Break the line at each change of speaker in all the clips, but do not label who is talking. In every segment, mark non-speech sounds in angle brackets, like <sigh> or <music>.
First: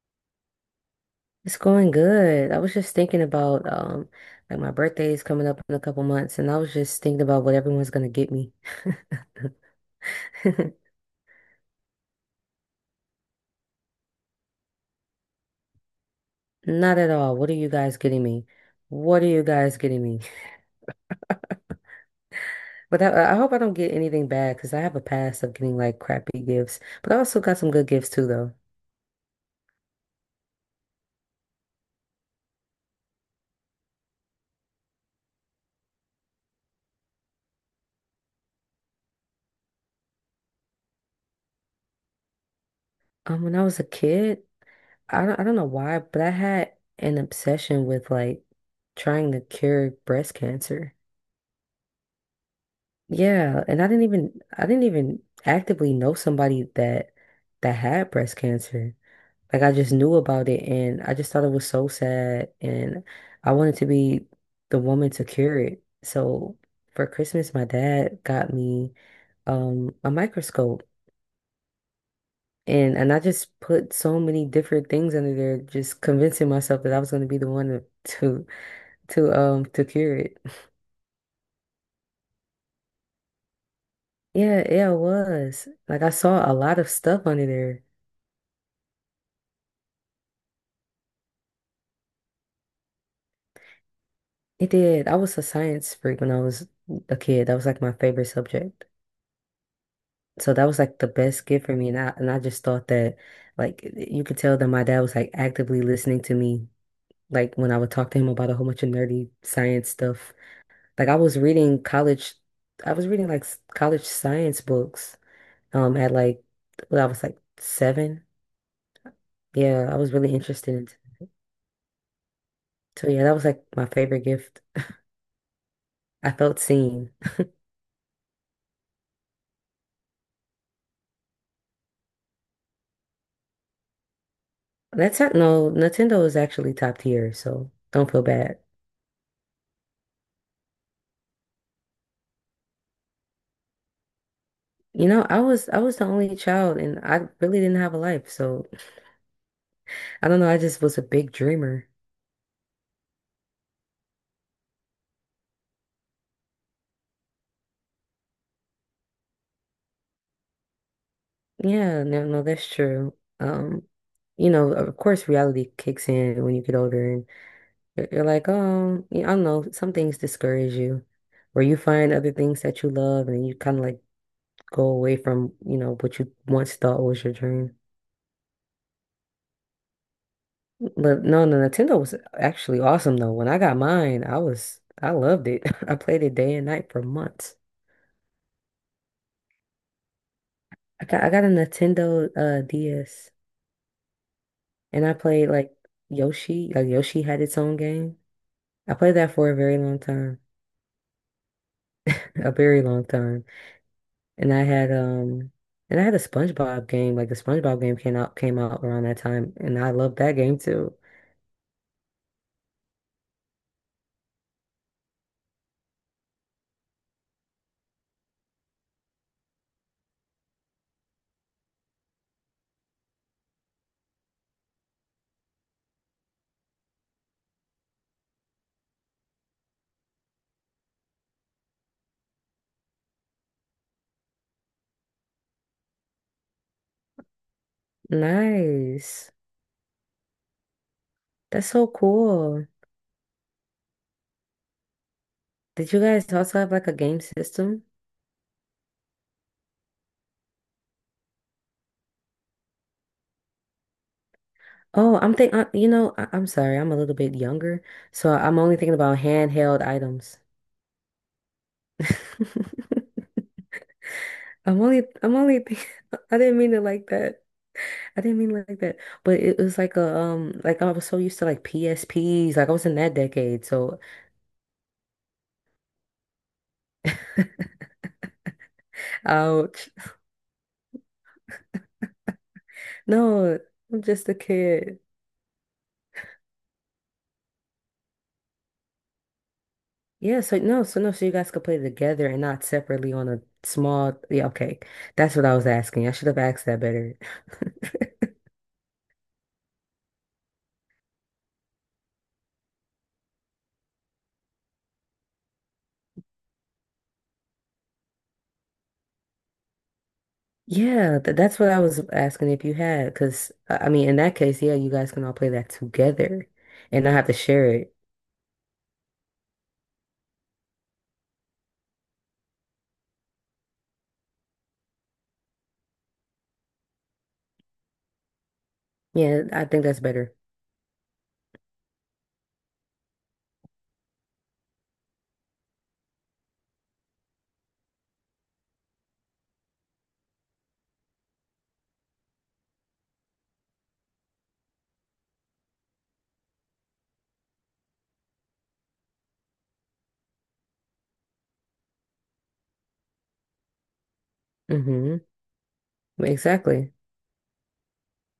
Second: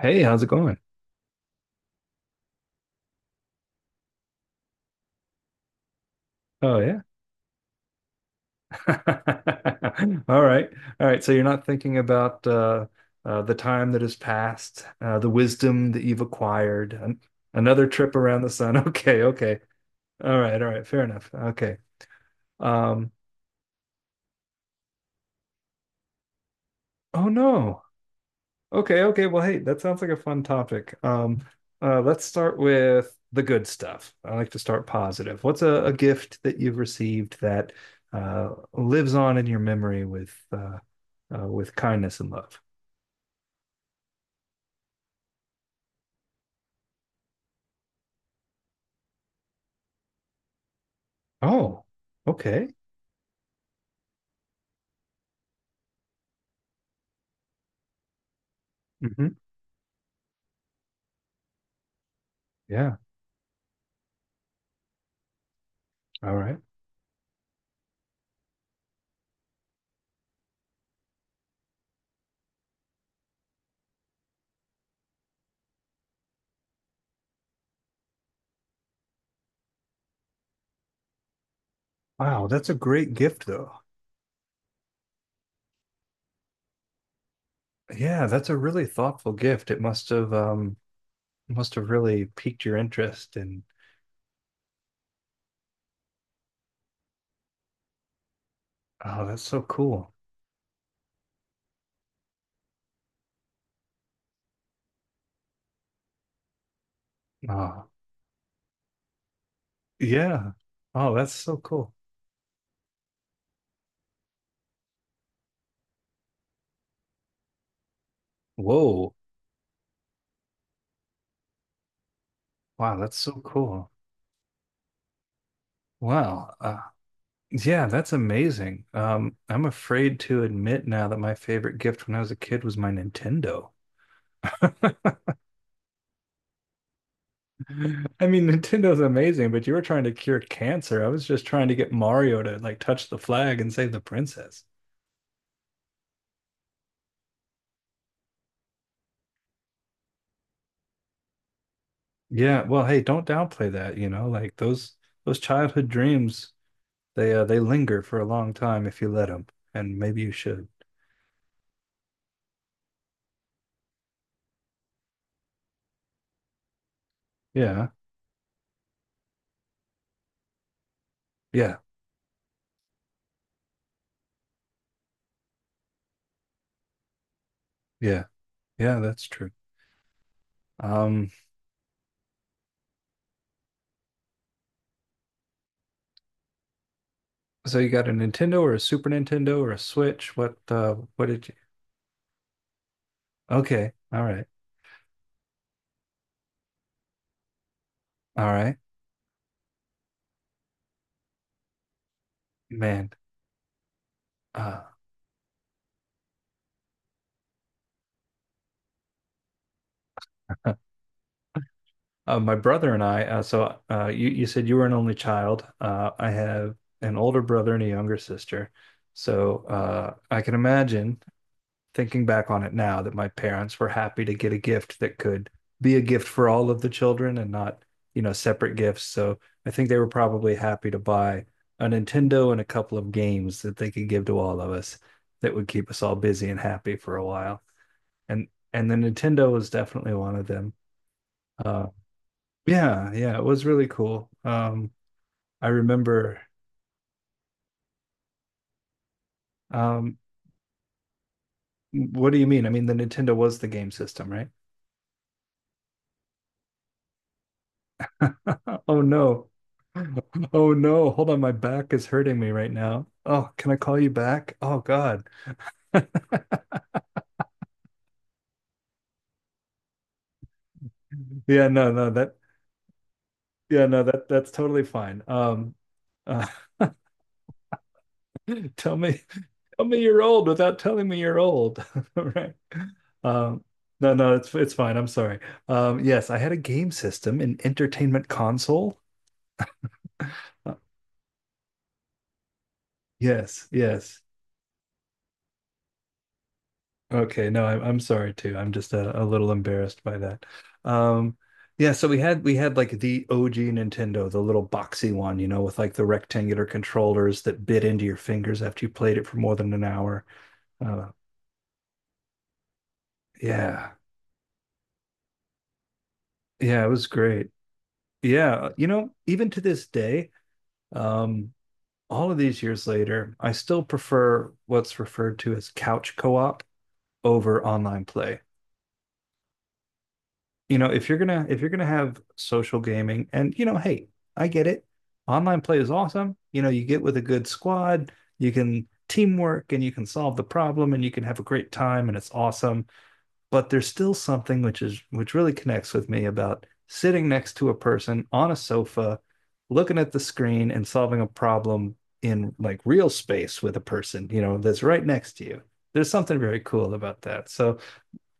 Hey, how's it going?
It's going good. I was just thinking about like my birthday is coming up in a couple months and I was
Oh yeah.
just thinking about what everyone's gonna get me.
<laughs> All right.
<laughs>
All right. So you're not thinking about the time that has passed, the wisdom that you've acquired,
Not at
an
all. What are you
another
guys
trip
getting
around
me?
the sun. <laughs> Okay.
What are you
Okay.
guys getting me? <laughs>
All right. All right. Fair enough. Okay.
But
Um,
I hope I don't get anything bad because I have a past of getting like crappy gifts. But I
oh
also got some
no.
good gifts too though.
Okay. Okay. Well, hey, that sounds like a fun topic. Let's start with the good stuff. I like to start positive. What's a gift that you've received that lives on in your memory with kindness and love?
When I was a kid, I don't know why, but I had an obsession with like trying to cure breast cancer.
Oh, okay.
Yeah, and I didn't even actively know somebody that had breast cancer.
Hmm.
Like I just knew about it and I just thought it was so sad
Yeah.
and I wanted to be the woman to cure it.
All right.
So for Christmas my dad got me a microscope and I just put so many different things under there just convincing myself that I was going to be the one to to cure it.
Wow, that's a great gift though.
Yeah, yeah, it was. Like I saw a lot of stuff under there.
Yeah, that's a really thoughtful gift. It must have really piqued your interest and
It did. I was a science freak when I was a kid. That was like my favorite subject.
oh, that's so cool.
So that was like the best gift for me. And I just thought that like you could tell that my dad was like actively listening to me, like when I
Oh,
would talk to him about a whole bunch of nerdy science stuff.
yeah.
Like
Oh,
I
that's
was
so
reading
cool.
college I was reading like college science books at like when I was like seven.
Whoa.
Yeah, I was really interested in
Wow,
so
that's
yeah, that
so
was like my
cool.
favorite gift. I
Wow.
felt seen.
Yeah, that's amazing. I'm afraid to admit now that my favorite gift when I was a kid was my Nintendo.
That's not, no, Nintendo is actually top tier, so don't
<laughs>
feel
I mean,
bad.
Nintendo's amazing, but you were trying to cure cancer. I was just trying to get Mario to like touch the flag and save the princess.
You know, I was the only child and I really didn't have a life, so I don't know, I just was a big dreamer.
Yeah, well, hey, don't downplay that, you know, like those childhood dreams, they linger for a long time if you let them, and maybe you should.
Yeah, no, no, that's true. Um, you know, of course reality kicks in when you get older and
Yeah.
you're like, oh, you I don't know, some things discourage you or
Yeah.
you find other things that you love and you kind of like go away from, you know, what you once thought was your dream.
Yeah. Yeah, that's true.
But
Um,
no, the Nintendo was actually awesome though. When I got mine, I loved it. <laughs> I played it day and night for months.
so you got a Nintendo or a Super Nintendo or a Switch?
I got
What
I got
did
a
you?
Nintendo DS
Okay. All right.
and I played like Yoshi. Like Yoshi had its own game.
All right.
I played that for a very long time. <laughs> A very long
Man.
time. And I
Uh.
had a SpongeBob game. Like the SpongeBob game came out around that time and I loved that game
<laughs>
too.
My brother and I, you, said you were an only child. I have an older brother and a younger sister. So I can imagine, thinking back on it now, that my parents were happy to get a gift that could be a gift for all of the children and not, you know, separate gifts. So I think they were probably happy to buy a Nintendo and a couple of games that they could give to all of us that would keep us all busy and happy for a while. And and the
Nice.
Nintendo was definitely one of them.
That's
Uh,
so cool.
yeah, yeah, it was really cool. I
Did you guys
remember.
also have like a game system?
Um, what do you mean? I mean, the Nintendo was the game system, right?
Oh, I'm sorry, I'm a little bit younger, so I'm only
<laughs>
thinking
Oh
about
no.
handheld items.
Oh no. Hold on, my back is hurting me right now. Oh,
<laughs>
can I call you back? Oh God.
I'm only think <laughs> I
<laughs>
didn't mean it like that. I didn't mean it like that. But it was like a like I was so used to like
Yeah, no, no, that
PSPs, like I was in that decade.
yeah,
So,
no, that that's totally fine. Uh, <laughs> tell me, tell
ouch.
me
<laughs>
you're old without telling me you're old, <laughs> right?
No,
Um,
I'm
no,
just
no,
a
it's fine.
kid.
I'm sorry. Yes, I had a game system, an entertainment console.
Yeah, so
Uh,
no, so no, so you guys could play together and not separately on a
Yes,
small.
yes.
Yeah, okay. That's what I was asking. I should have asked that better.
Okay, no, I'm sorry
<laughs>
too. I'm just a little embarrassed by that. Um, yeah, so we had like the OG Nintendo, the little boxy one, you know, with like the rectangular controllers that bit into your fingers after you played it for more than an hour. Uh,
Yeah, th that's what I was asking if you had, because I
yeah,
mean, in that case, yeah, you guys can all play that together
yeah, it
and
was
not have to
great.
share it.
Yeah, you know, even to this day, um, all of these years later, I still prefer what's referred to as couch co-op over online play.
Yeah, I think that's better.
You know if you're gonna have social gaming and you know, hey, I get it. Online play is awesome. You know, you get with a good squad, you can teamwork and you can solve the problem and you can have a great time and it's awesome. But there's still something which is which really connects with me about sitting next to a person on a sofa, looking at the screen and solving a problem in like real space with a person, you know, that's right
Mm-hmm.
next to you. There's something very
Exactly.
cool about that. So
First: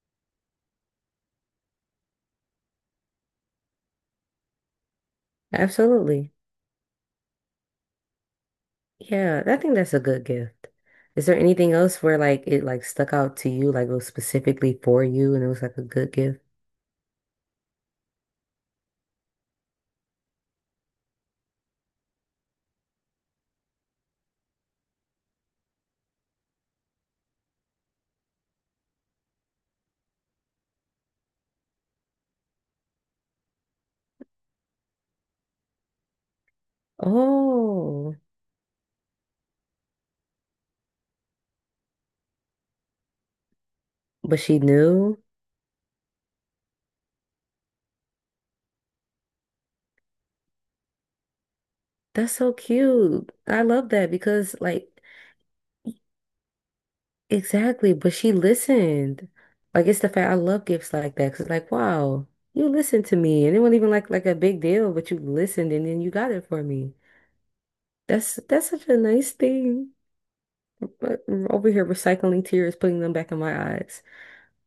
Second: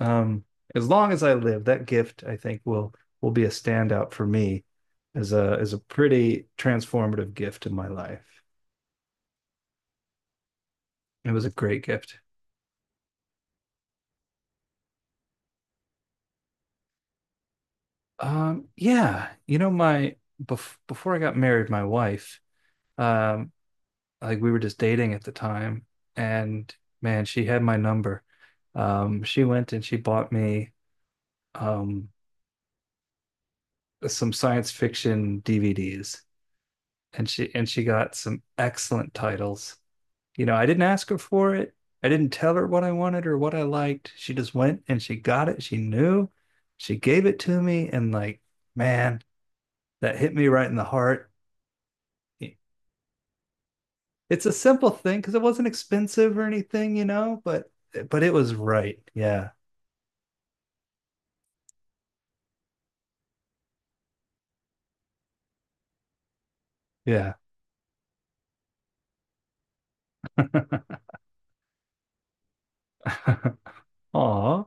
um, as long as I live, that gift I think will be a standout for me as a
Absolutely.
pretty transformative gift in my life.
Yeah, I think that's a good gift. Is
It
there
was a
anything
great
else where
gift.
like it like stuck out to you, like it was specifically for you and it was like a good gift?
Yeah, you know, my before I got married, my wife, um, like we were just dating at the time, and man, she had my number. She went and she bought me um some science fiction DVDs, and she
Oh,
got some excellent titles. You know, I didn't ask her for it. I didn't tell her what I wanted or what I liked. She
but
just
she
went and she
knew.
got it. She knew. She gave it to me. And like, man, that hit me right in the heart.
That's so cute. I love that
It's a
because
simple
like
thing because it wasn't expensive or anything, you know,
exactly, but
but it
she
was right.
listened.
Yeah.
Like it's the fact I love gifts like that 'cause it's like, wow, you listened to me and it wasn't even like a big deal, but you listened and then you got it for me.
Yeah.
That's such a nice thing.
<laughs>
But over here recycling tears, putting them back in my eyes.
Aw.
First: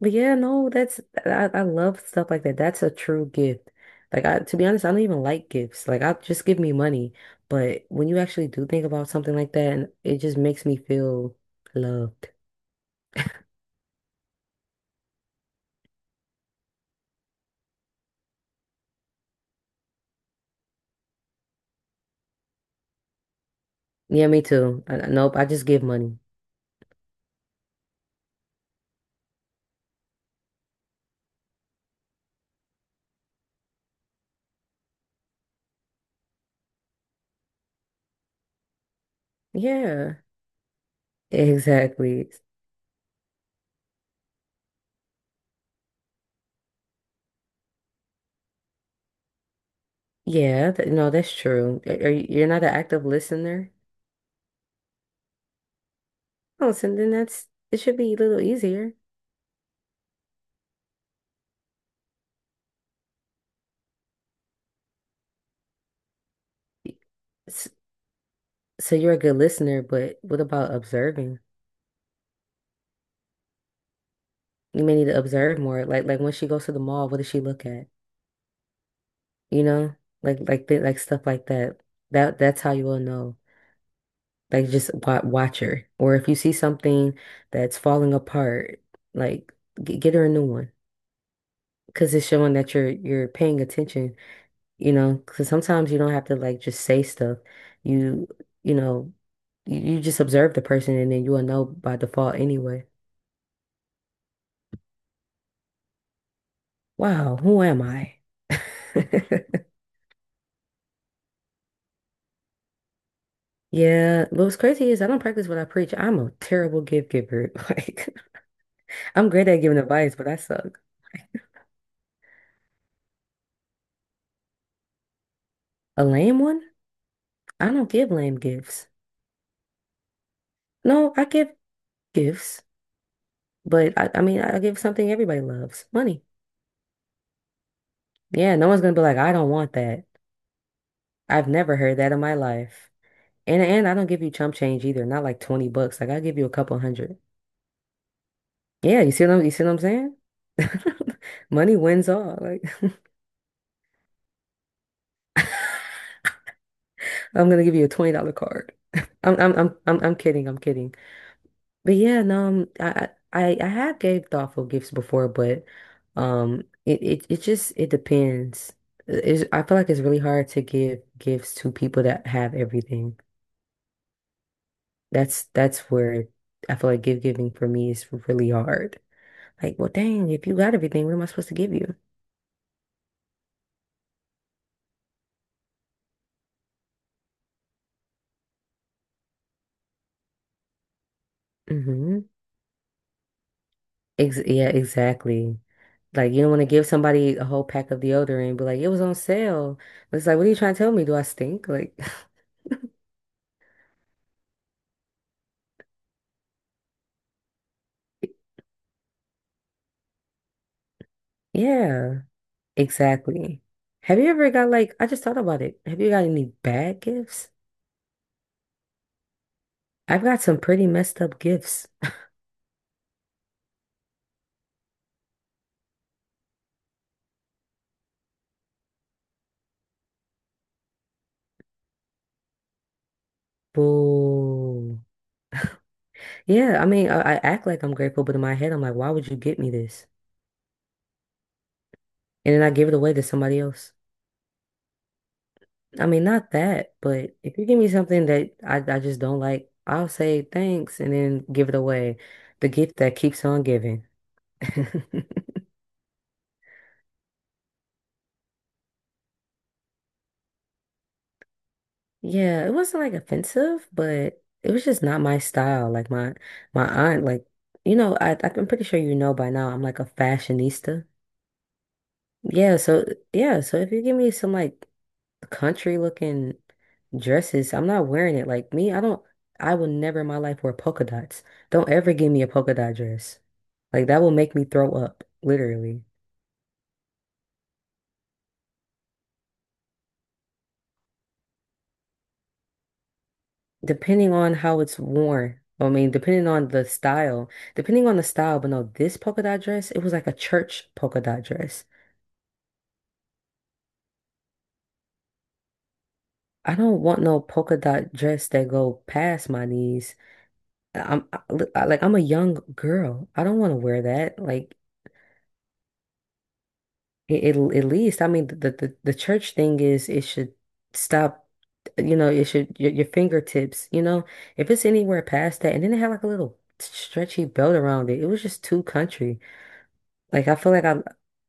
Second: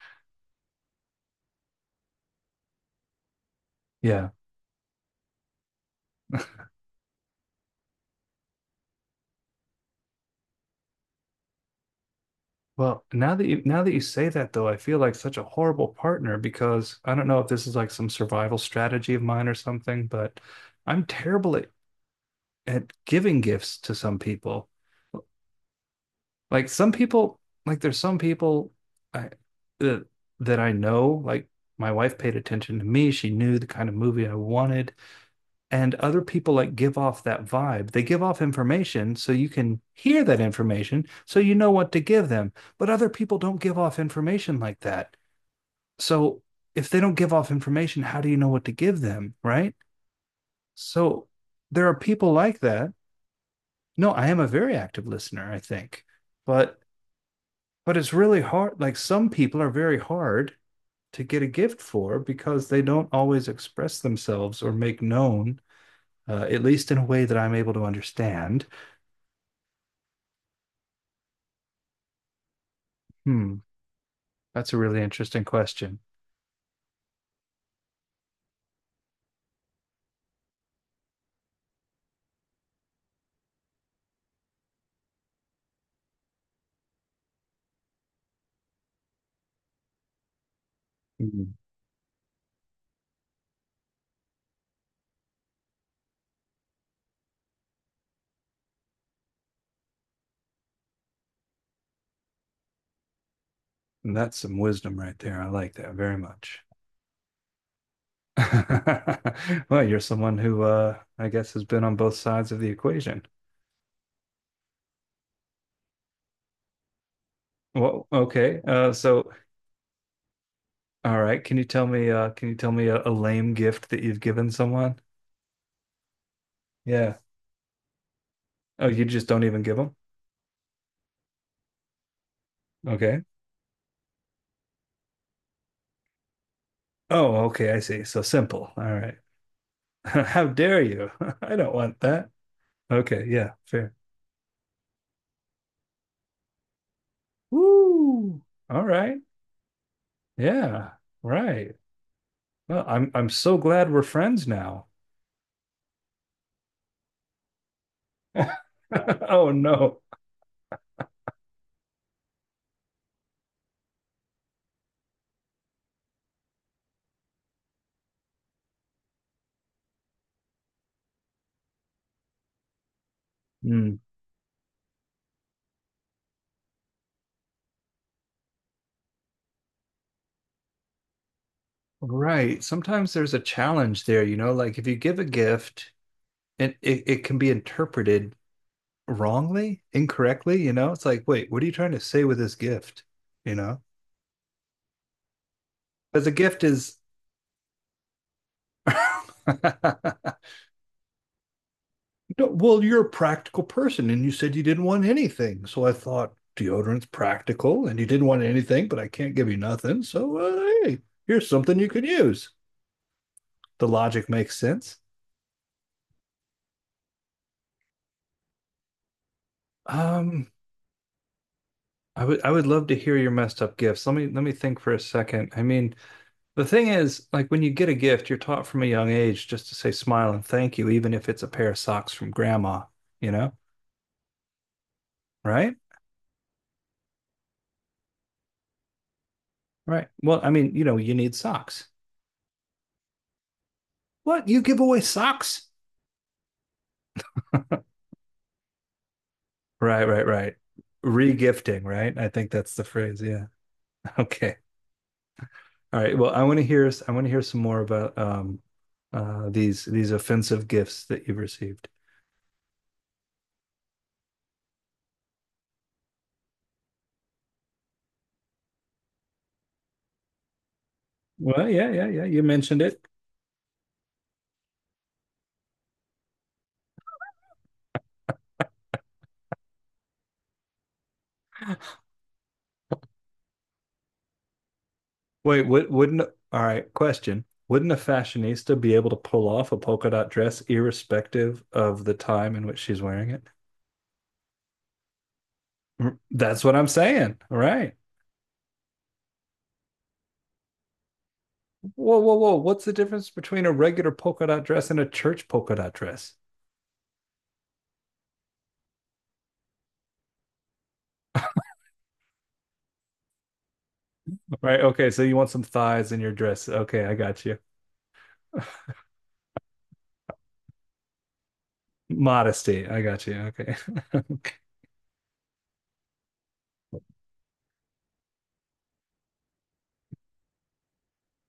But yeah, no, that's I love stuff like that. That's a true gift. Like
Yeah.
I, to be honest, I don't even like gifts. Like I just give me money. But when you actually do think about something like that, and it just makes me feel loved.
Well, now that you say that though, I feel like such a horrible partner because I don't know if this is like some survival strategy of mine or something, but I'm terrible at giving gifts to some
Yeah, me
people.
too. Nope, I just give money.
Like some people, there's some people I that that I know, like my wife paid attention to me. She knew the kind of movie I wanted. And other people like give off that vibe. They give off information so you can
Yeah,
hear that information so you know what to give
exactly.
them. But other people don't give off information like that. So if they don't give off information, how do you know what to give them? Right.
Yeah, th no,
So
that's true.
there are people
You're
like
not an
that.
active listener?
No, I am a very active listener, I think.
Oh,
But
so then that's it
but
should
it's
be a
really
little
hard.
easier.
Like some people are very hard to get a gift for because they don't always express themselves or make known, at least in
Y-
a way that I'm
s-
able to understand.
So you're a good listener, but what about observing?
Hmm, that's a
You may
really
need to
interesting
observe more.
question.
When she goes to the mall, what does she look at? You know, like stuff like that. That's how you will know. Like just wa watch her, or if you see something that's falling apart, like g get her a new one,
Mm.
because it's showing that you're paying attention. You know, because sometimes you don't have to like just say stuff. You you know, you just observe the person, and then you will know by default anyway.
And that's some wisdom right there. I like that very much.
Wow, who am I?
<laughs>
<laughs>
Well, you're someone who I guess has been on both sides of the equation.
Yeah, but what's crazy is I don't practice what I preach. I'm a terrible gift giver. <laughs>
Well,
Like,
okay.
I'm
So
great at giving advice, but I suck.
all right. Can you tell me can you tell me a lame gift that you've given someone?
A lame one?
Yeah.
I don't give lame
Oh,
gifts.
you just don't even give them?
No, I give gifts,
Okay.
but I mean, I give something everybody loves, money.
Oh, okay, I see. So
Yeah, no
simple.
one's
All
gonna be
right.
like, I don't want
<laughs>
that.
How dare you? <laughs>
I've
I don't
never heard
want
that in
that.
my life.
Okay, yeah,
And I
fair.
don't give you chump change either, not like 20 bucks. Like I give you a couple hundred.
Woo. All
Yeah,
right.
you see what I'm saying?
Yeah.
<laughs>
Right.
Money wins all. Like
Well, I'm so glad we're friends now.
<laughs> I'm gonna give you a $20 card. <laughs>
<laughs>
I'm
Oh
I'm I'm
no.
I'm I'm kidding, I'm kidding. But yeah, no, I have gave thoughtful gifts before, but it just it depends. It's, I feel like it's really hard to give gifts to people that have everything.
Hmm.
That's where I feel like gift giving for me is really hard. Like, well, dang, if you got everything, what am I supposed to give you?
Right. Sometimes there's a challenge there, you know, like if you give a gift and it can be interpreted wrongly, incorrectly, you know? It's like, wait, what are you trying to
Mm-hmm.
say with this gift? You know?
Ex yeah, exactly.
Because a
Like you don't want
gift
to give
is
somebody a whole pack of deodorant, but like it was on sale. But
<laughs>
it's like, what are you trying to tell me? Do I stink? Like,
well, you're a practical person and you said you didn't want anything. So I thought deodorant's practical and you didn't want
<laughs>
anything, but I can't give you nothing. So hey, here's something you could
yeah,
use.
exactly.
The
Have
logic
you ever
makes
got like,
sense.
I just thought about it. Have you got any bad gifts? I've got
Um,
some pretty messed up gifts.
I would love to hear your messed up gifts. Let me think for a second. I mean, the thing is, like when you get a gift, you're taught from a young age just to say smile and thank you, even if it's a pair of socks from grandma, you know?
Boo.
Right?
Yeah, I mean, I act like I'm grateful, but in my head, I'm like, why would you get me this?
Right. Well, I mean, you know, you need socks.
And then I give it away to somebody else.
What? You give away socks?
I mean, not that, but if you give me something that I just don't like,
Right,
I'll
right,
say
right.
thanks and then give it
Regifting, right?
away.
I think
The
that's the
gift that
phrase.
keeps
Yeah. <laughs>
on giving.
Okay.
<laughs>
All right. Well, I want to hear some more about these offensive gifts that you've received.
Yeah, it wasn't like offensive, but it was just not my style. Like my aunt, like you know, I'm pretty sure you know by now. I'm like a fashionista.
Well, yeah, yeah, yeah. You
Yeah,
mentioned it.
so yeah, so if you give me some like country looking dresses, I'm not wearing it. Like me, I don't. I will never in my life wear polka dots. Don't ever give me a polka dot dress. Like that will make me throw up,
Wait,
literally.
wouldn't all right, question. Wouldn't a fashionista be able to pull off a polka dot dress irrespective of the time in which she's wearing it?
Depending on how it's worn, I mean,
Mm.
depending
That's
on
what
the
I'm saying.
style,
All right.
depending on the style, but no, this polka dot dress, it was like a church polka dot dress.
Whoa, whoa, whoa. What's the difference between a regular polka dot dress and a church polka dot dress?
I don't want no polka dot dress that go past my knees. Look, like I'm a young girl. I don't want to wear that. Like
Right. Okay. So you want some thighs in your dress. Okay. I got
it
you.
at least, I mean,
<laughs>
the church thing is it should stop. You know, it should
Modesty. I
your
got you. Okay.
fingertips. You know,
<laughs>
if it's anywhere past that, and then it had like a little stretchy belt around it. It was just too country. Like I feel like I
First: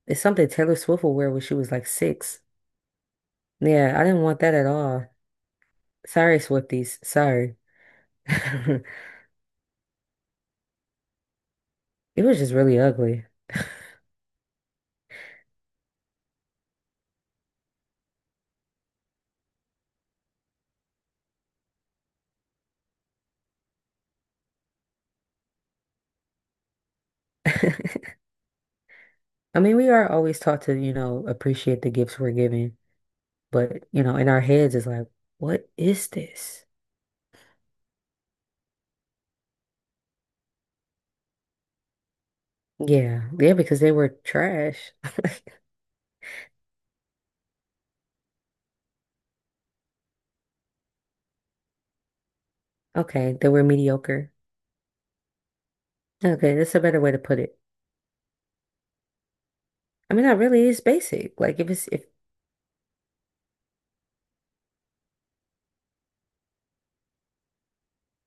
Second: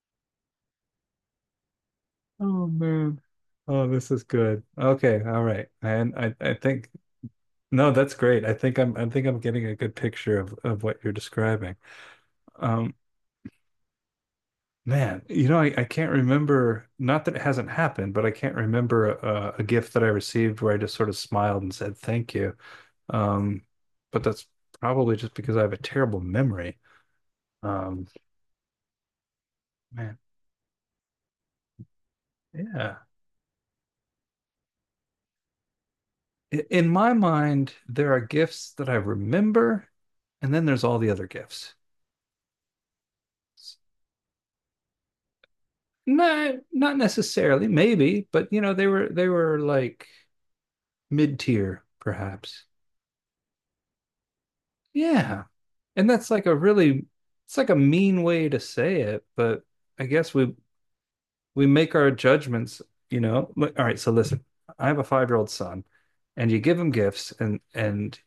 It's something Taylor Swift will wear when she was like six.
Oh, man. Oh,
Yeah, I
this
didn't
is
want that
good.
at all.
Okay. All right.
Sorry,
I think
Swifties. Sorry.
no, that's
<laughs>
great. I think I'm getting a good picture of what you're describing.
It was just really
Um,
ugly.
man, you know, I can't remember, not that it hasn't happened, but I can't remember a gift that I received where I just sort of smiled and said thank you. Um, but that's probably just because I have a terrible memory.
<laughs>
Um,
I mean, we are
man,
always taught to, you know, appreciate the gifts we're given,
yeah.
but you know, in our heads it's like, what is this?
I- In my mind, there are gifts that I remember, and then there's all the other gifts.
Yeah, yeah, because they were trash.
No, not necessarily, maybe, but you know, they were like mid tier, perhaps.
Okay, they were mediocre.
Yeah. And that's like a
Okay, that's a better
really
way to put
it's
it.
like a mean way to say it, but I
I mean,
guess
that really is basic. Like
we
if it's
make
if
our judgments, you know. All right, so listen, I have a 5-year old son, and you give him gifts, and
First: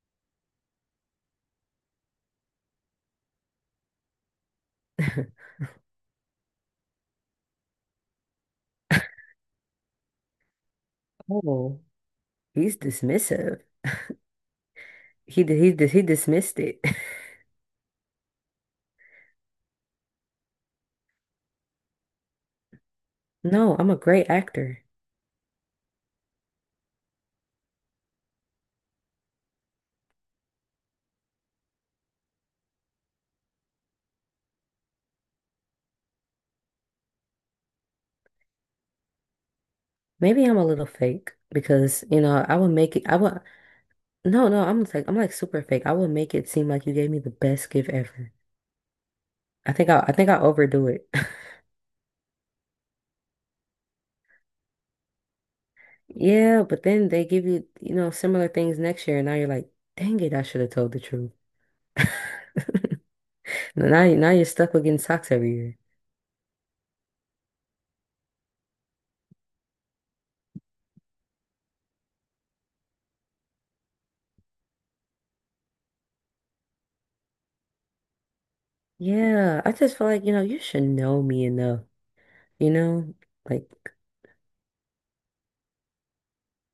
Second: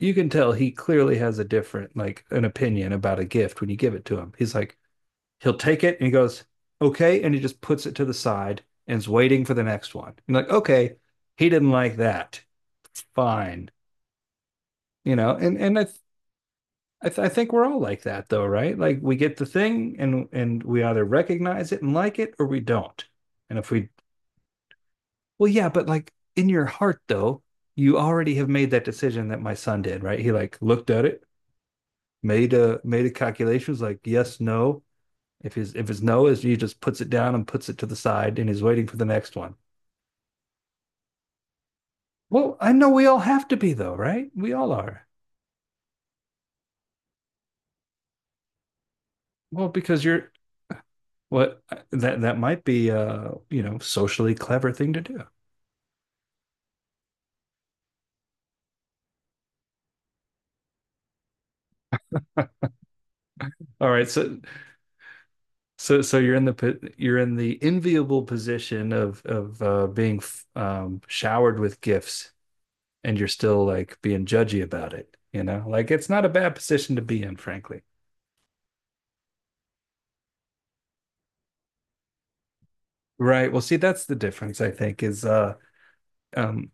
you can tell he clearly has a different like an opinion about a gift when you give it to him. He's like
<laughs>
he'll take it and he goes okay, and he just puts it to the side and is waiting for the next one. And like okay, he didn't
oh,
like that,
he's dismissive.
fine, you know.
He did he
And
did he dismissed it.
I, th- I think we're all like that though, right? Like we get the thing and we either recognize it and like it or we don't. And if
No,
we
I'm a great actor.
well, yeah, but like in your heart though, you already have made that decision that my son did, right? He like looked at it, made a calculation, was like yes, no. If his no, is he just puts it down and puts it to the side and he's waiting for the next one.
Maybe I'm a little fake because, you know,
Well, I know we
I
all
would,
have to be though, right?
no,
We
no,
all are.
I'm like super fake. I would make it seem like you gave me the best gift ever.
Well, because
I think
you're
I overdo it. <laughs>
what that might be you know, socially clever thing to do.
Yeah, but then they give you, you know, similar things next year, and now you're like, dang it, I should have told the truth. <laughs>
All right,
Now
so
you're stuck with getting socks every year.
So, so you're in the po- you're in the enviable position of being f- showered with gifts, and you're still like being judgy about it. You know, like it's not a bad position to be in, frankly.
Yeah, I just feel like, you know, you should know me enough, you know,
Right. Well,
like.
see, that's the difference, I think, is um,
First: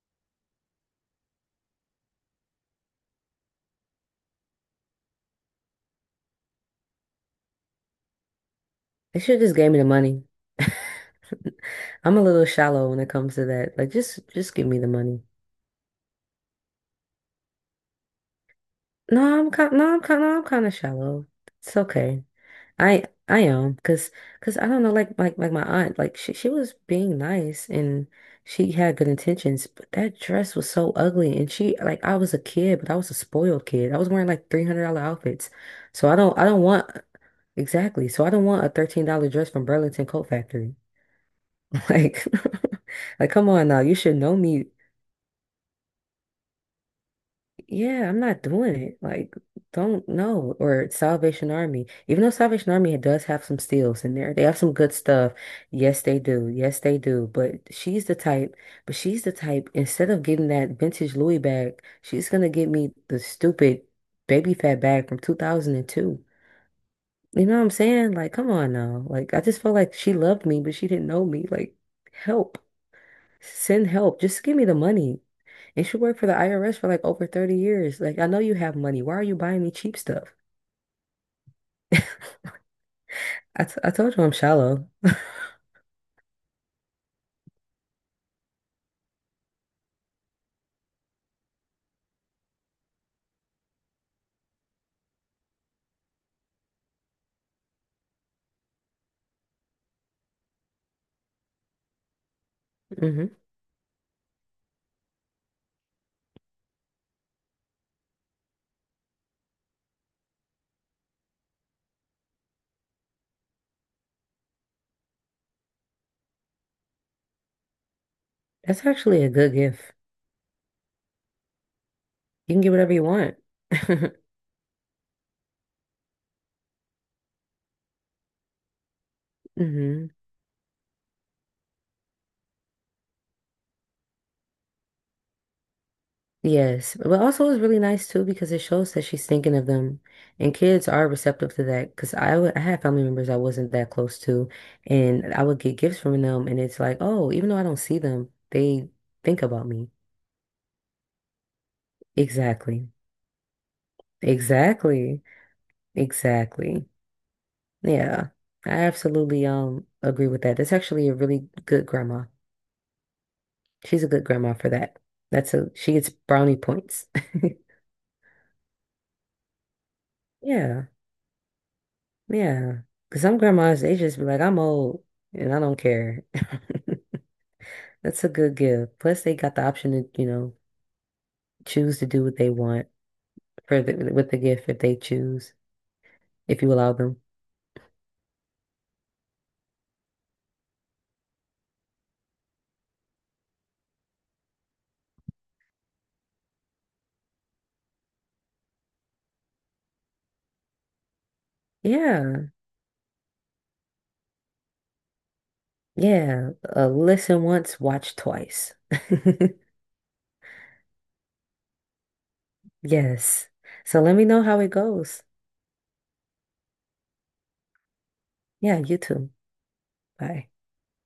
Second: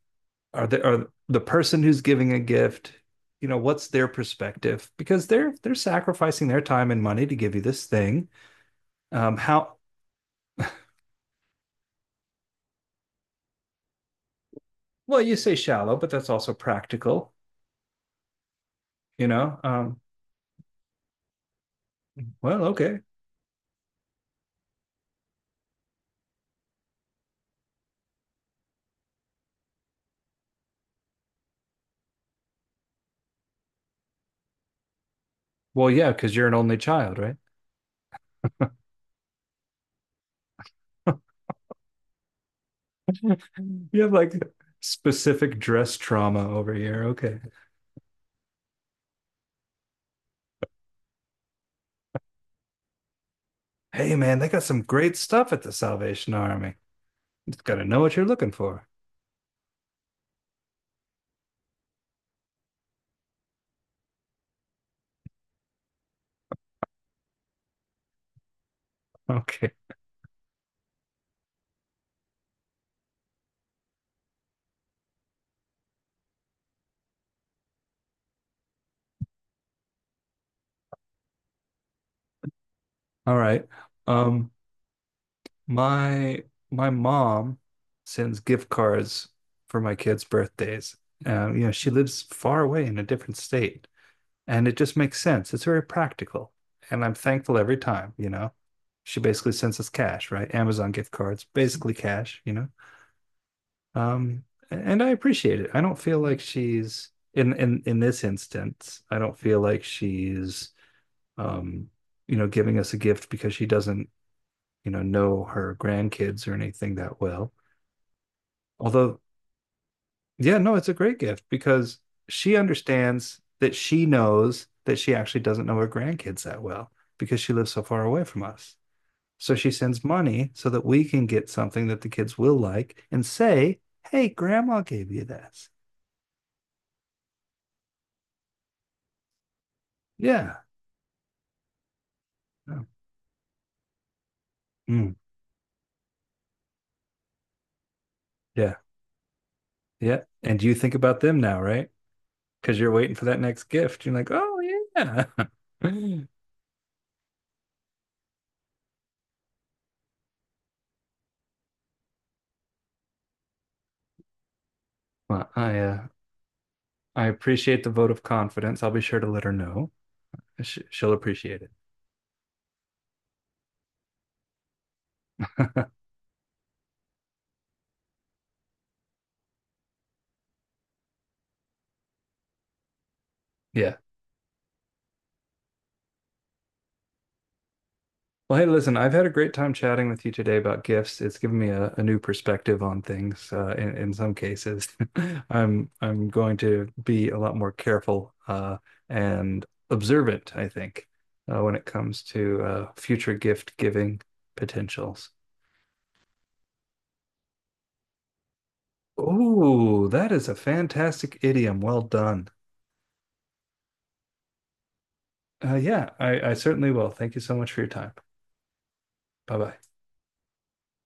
are the person who's giving a gift, you know, what's their perspective? Because they're sacrificing their time and money to give you this thing.
They should just gave
How
me the money. <laughs> I'm a little shallow when it comes to that. Like just give me the
well
money.
you say shallow, but that's also practical. You know, um,
No, I'm kind of shallow. It's okay.
well, okay.
I am because I don't know like my aunt like she was being nice and she had good intentions but that dress was so ugly and she like I was a kid but I was a spoiled kid. I was wearing like $300 outfits.
Well,
So
yeah, because
I
you're an
don't
only
want
child, right?
exactly. So I don't want a $13 dress from Burlington Coat Factory. Like, <laughs> like, come on now, you
You have
should
like
know me.
specific dress trauma over here. Okay.
Yeah, I'm not doing it. Like, don't know. Or Salvation Army. Even though Salvation Army does have some steals in
Hey,
there,
man,
they
they
have
got
some
some
good
great
stuff.
stuff at the
Yes, they
Salvation
do.
Army.
Yes, they do.
Just gotta know what you're looking for.
But
<laughs>
she's the type, instead of getting that vintage Louis bag, she's gonna get me the stupid baby fat bag from 2002. You know what I'm saying? Like, come on now. Like, I just felt
Okay.
like she loved me, but she didn't know me. Like, help. Send help. Just give me the money. You should work for the IRS for like over 30 years. Like, I know you have money. Why are you buying me cheap stuff? <laughs>
All right.
I told you I'm
Um,
shallow. <laughs>
my my mom sends gift cards for my kids' birthdays. You know, she lives far away in a different state, and it just makes sense. It's very practical, and I'm thankful every time, you know. She basically sends us cash, right? Amazon gift cards, basically cash, you know.
Hmm.
Um, and I appreciate it. I don't feel like she's in this instance. I don't feel like she's um, you know, giving us a gift because she doesn't, you know her grandkids or anything that well.
That's
Although,
actually a good gift.
yeah, no, it's a great gift because
You
she
can get whatever you want.
understands that she
<laughs>
knows that she actually doesn't know her grandkids that well because she lives so far away from us. So she sends
Hmm.
money so that we can get something that the kids will like and say, "Hey, grandma gave you this."
Yes, but also it's really nice too because it shows that she's thinking of them,
Yeah.
and kids are receptive to that. Because I would, I had
No.
family members I wasn't that close to,
Mm,
and I would get gifts from them, and it's like, oh, even though I don't see them,
yeah,
they think about me.
yeah. And you think about them now, right? Because
Exactly,
you're waiting for that next gift. You're like, oh
exactly,
yeah. <laughs>
exactly. Yeah, I absolutely agree with that. That's actually a really good grandma. She's a good grandma for that.
Well,
That's a she gets brownie points.
I
<laughs>
appreciate the vote of confidence. I'll be sure to let her know. She,
Yeah.
she'll appreciate it.
Yeah. Because some grandmas, they just be like, I'm old and I don't
<laughs>
care. <laughs> That's a good gift. Plus, they got the option to, you know, choose to do what they want for
Yeah.
the, with the gift if they choose, if you allow them.
Well, hey, listen, I've had a great time chatting with you today about gifts. It's given me a new perspective on things, in some cases. <laughs> I'm going to be a lot more careful, and observant, I think, when it comes
Yeah.
to future gift giving potentials.
Yeah. Listen once, watch twice. <laughs>
Oh, that is a fantastic idiom. Well done.
Yes. So let me know how it goes.
Yeah, I certainly will. Thank you so much for your time.
Yeah, you too.
Bye bye.
Bye.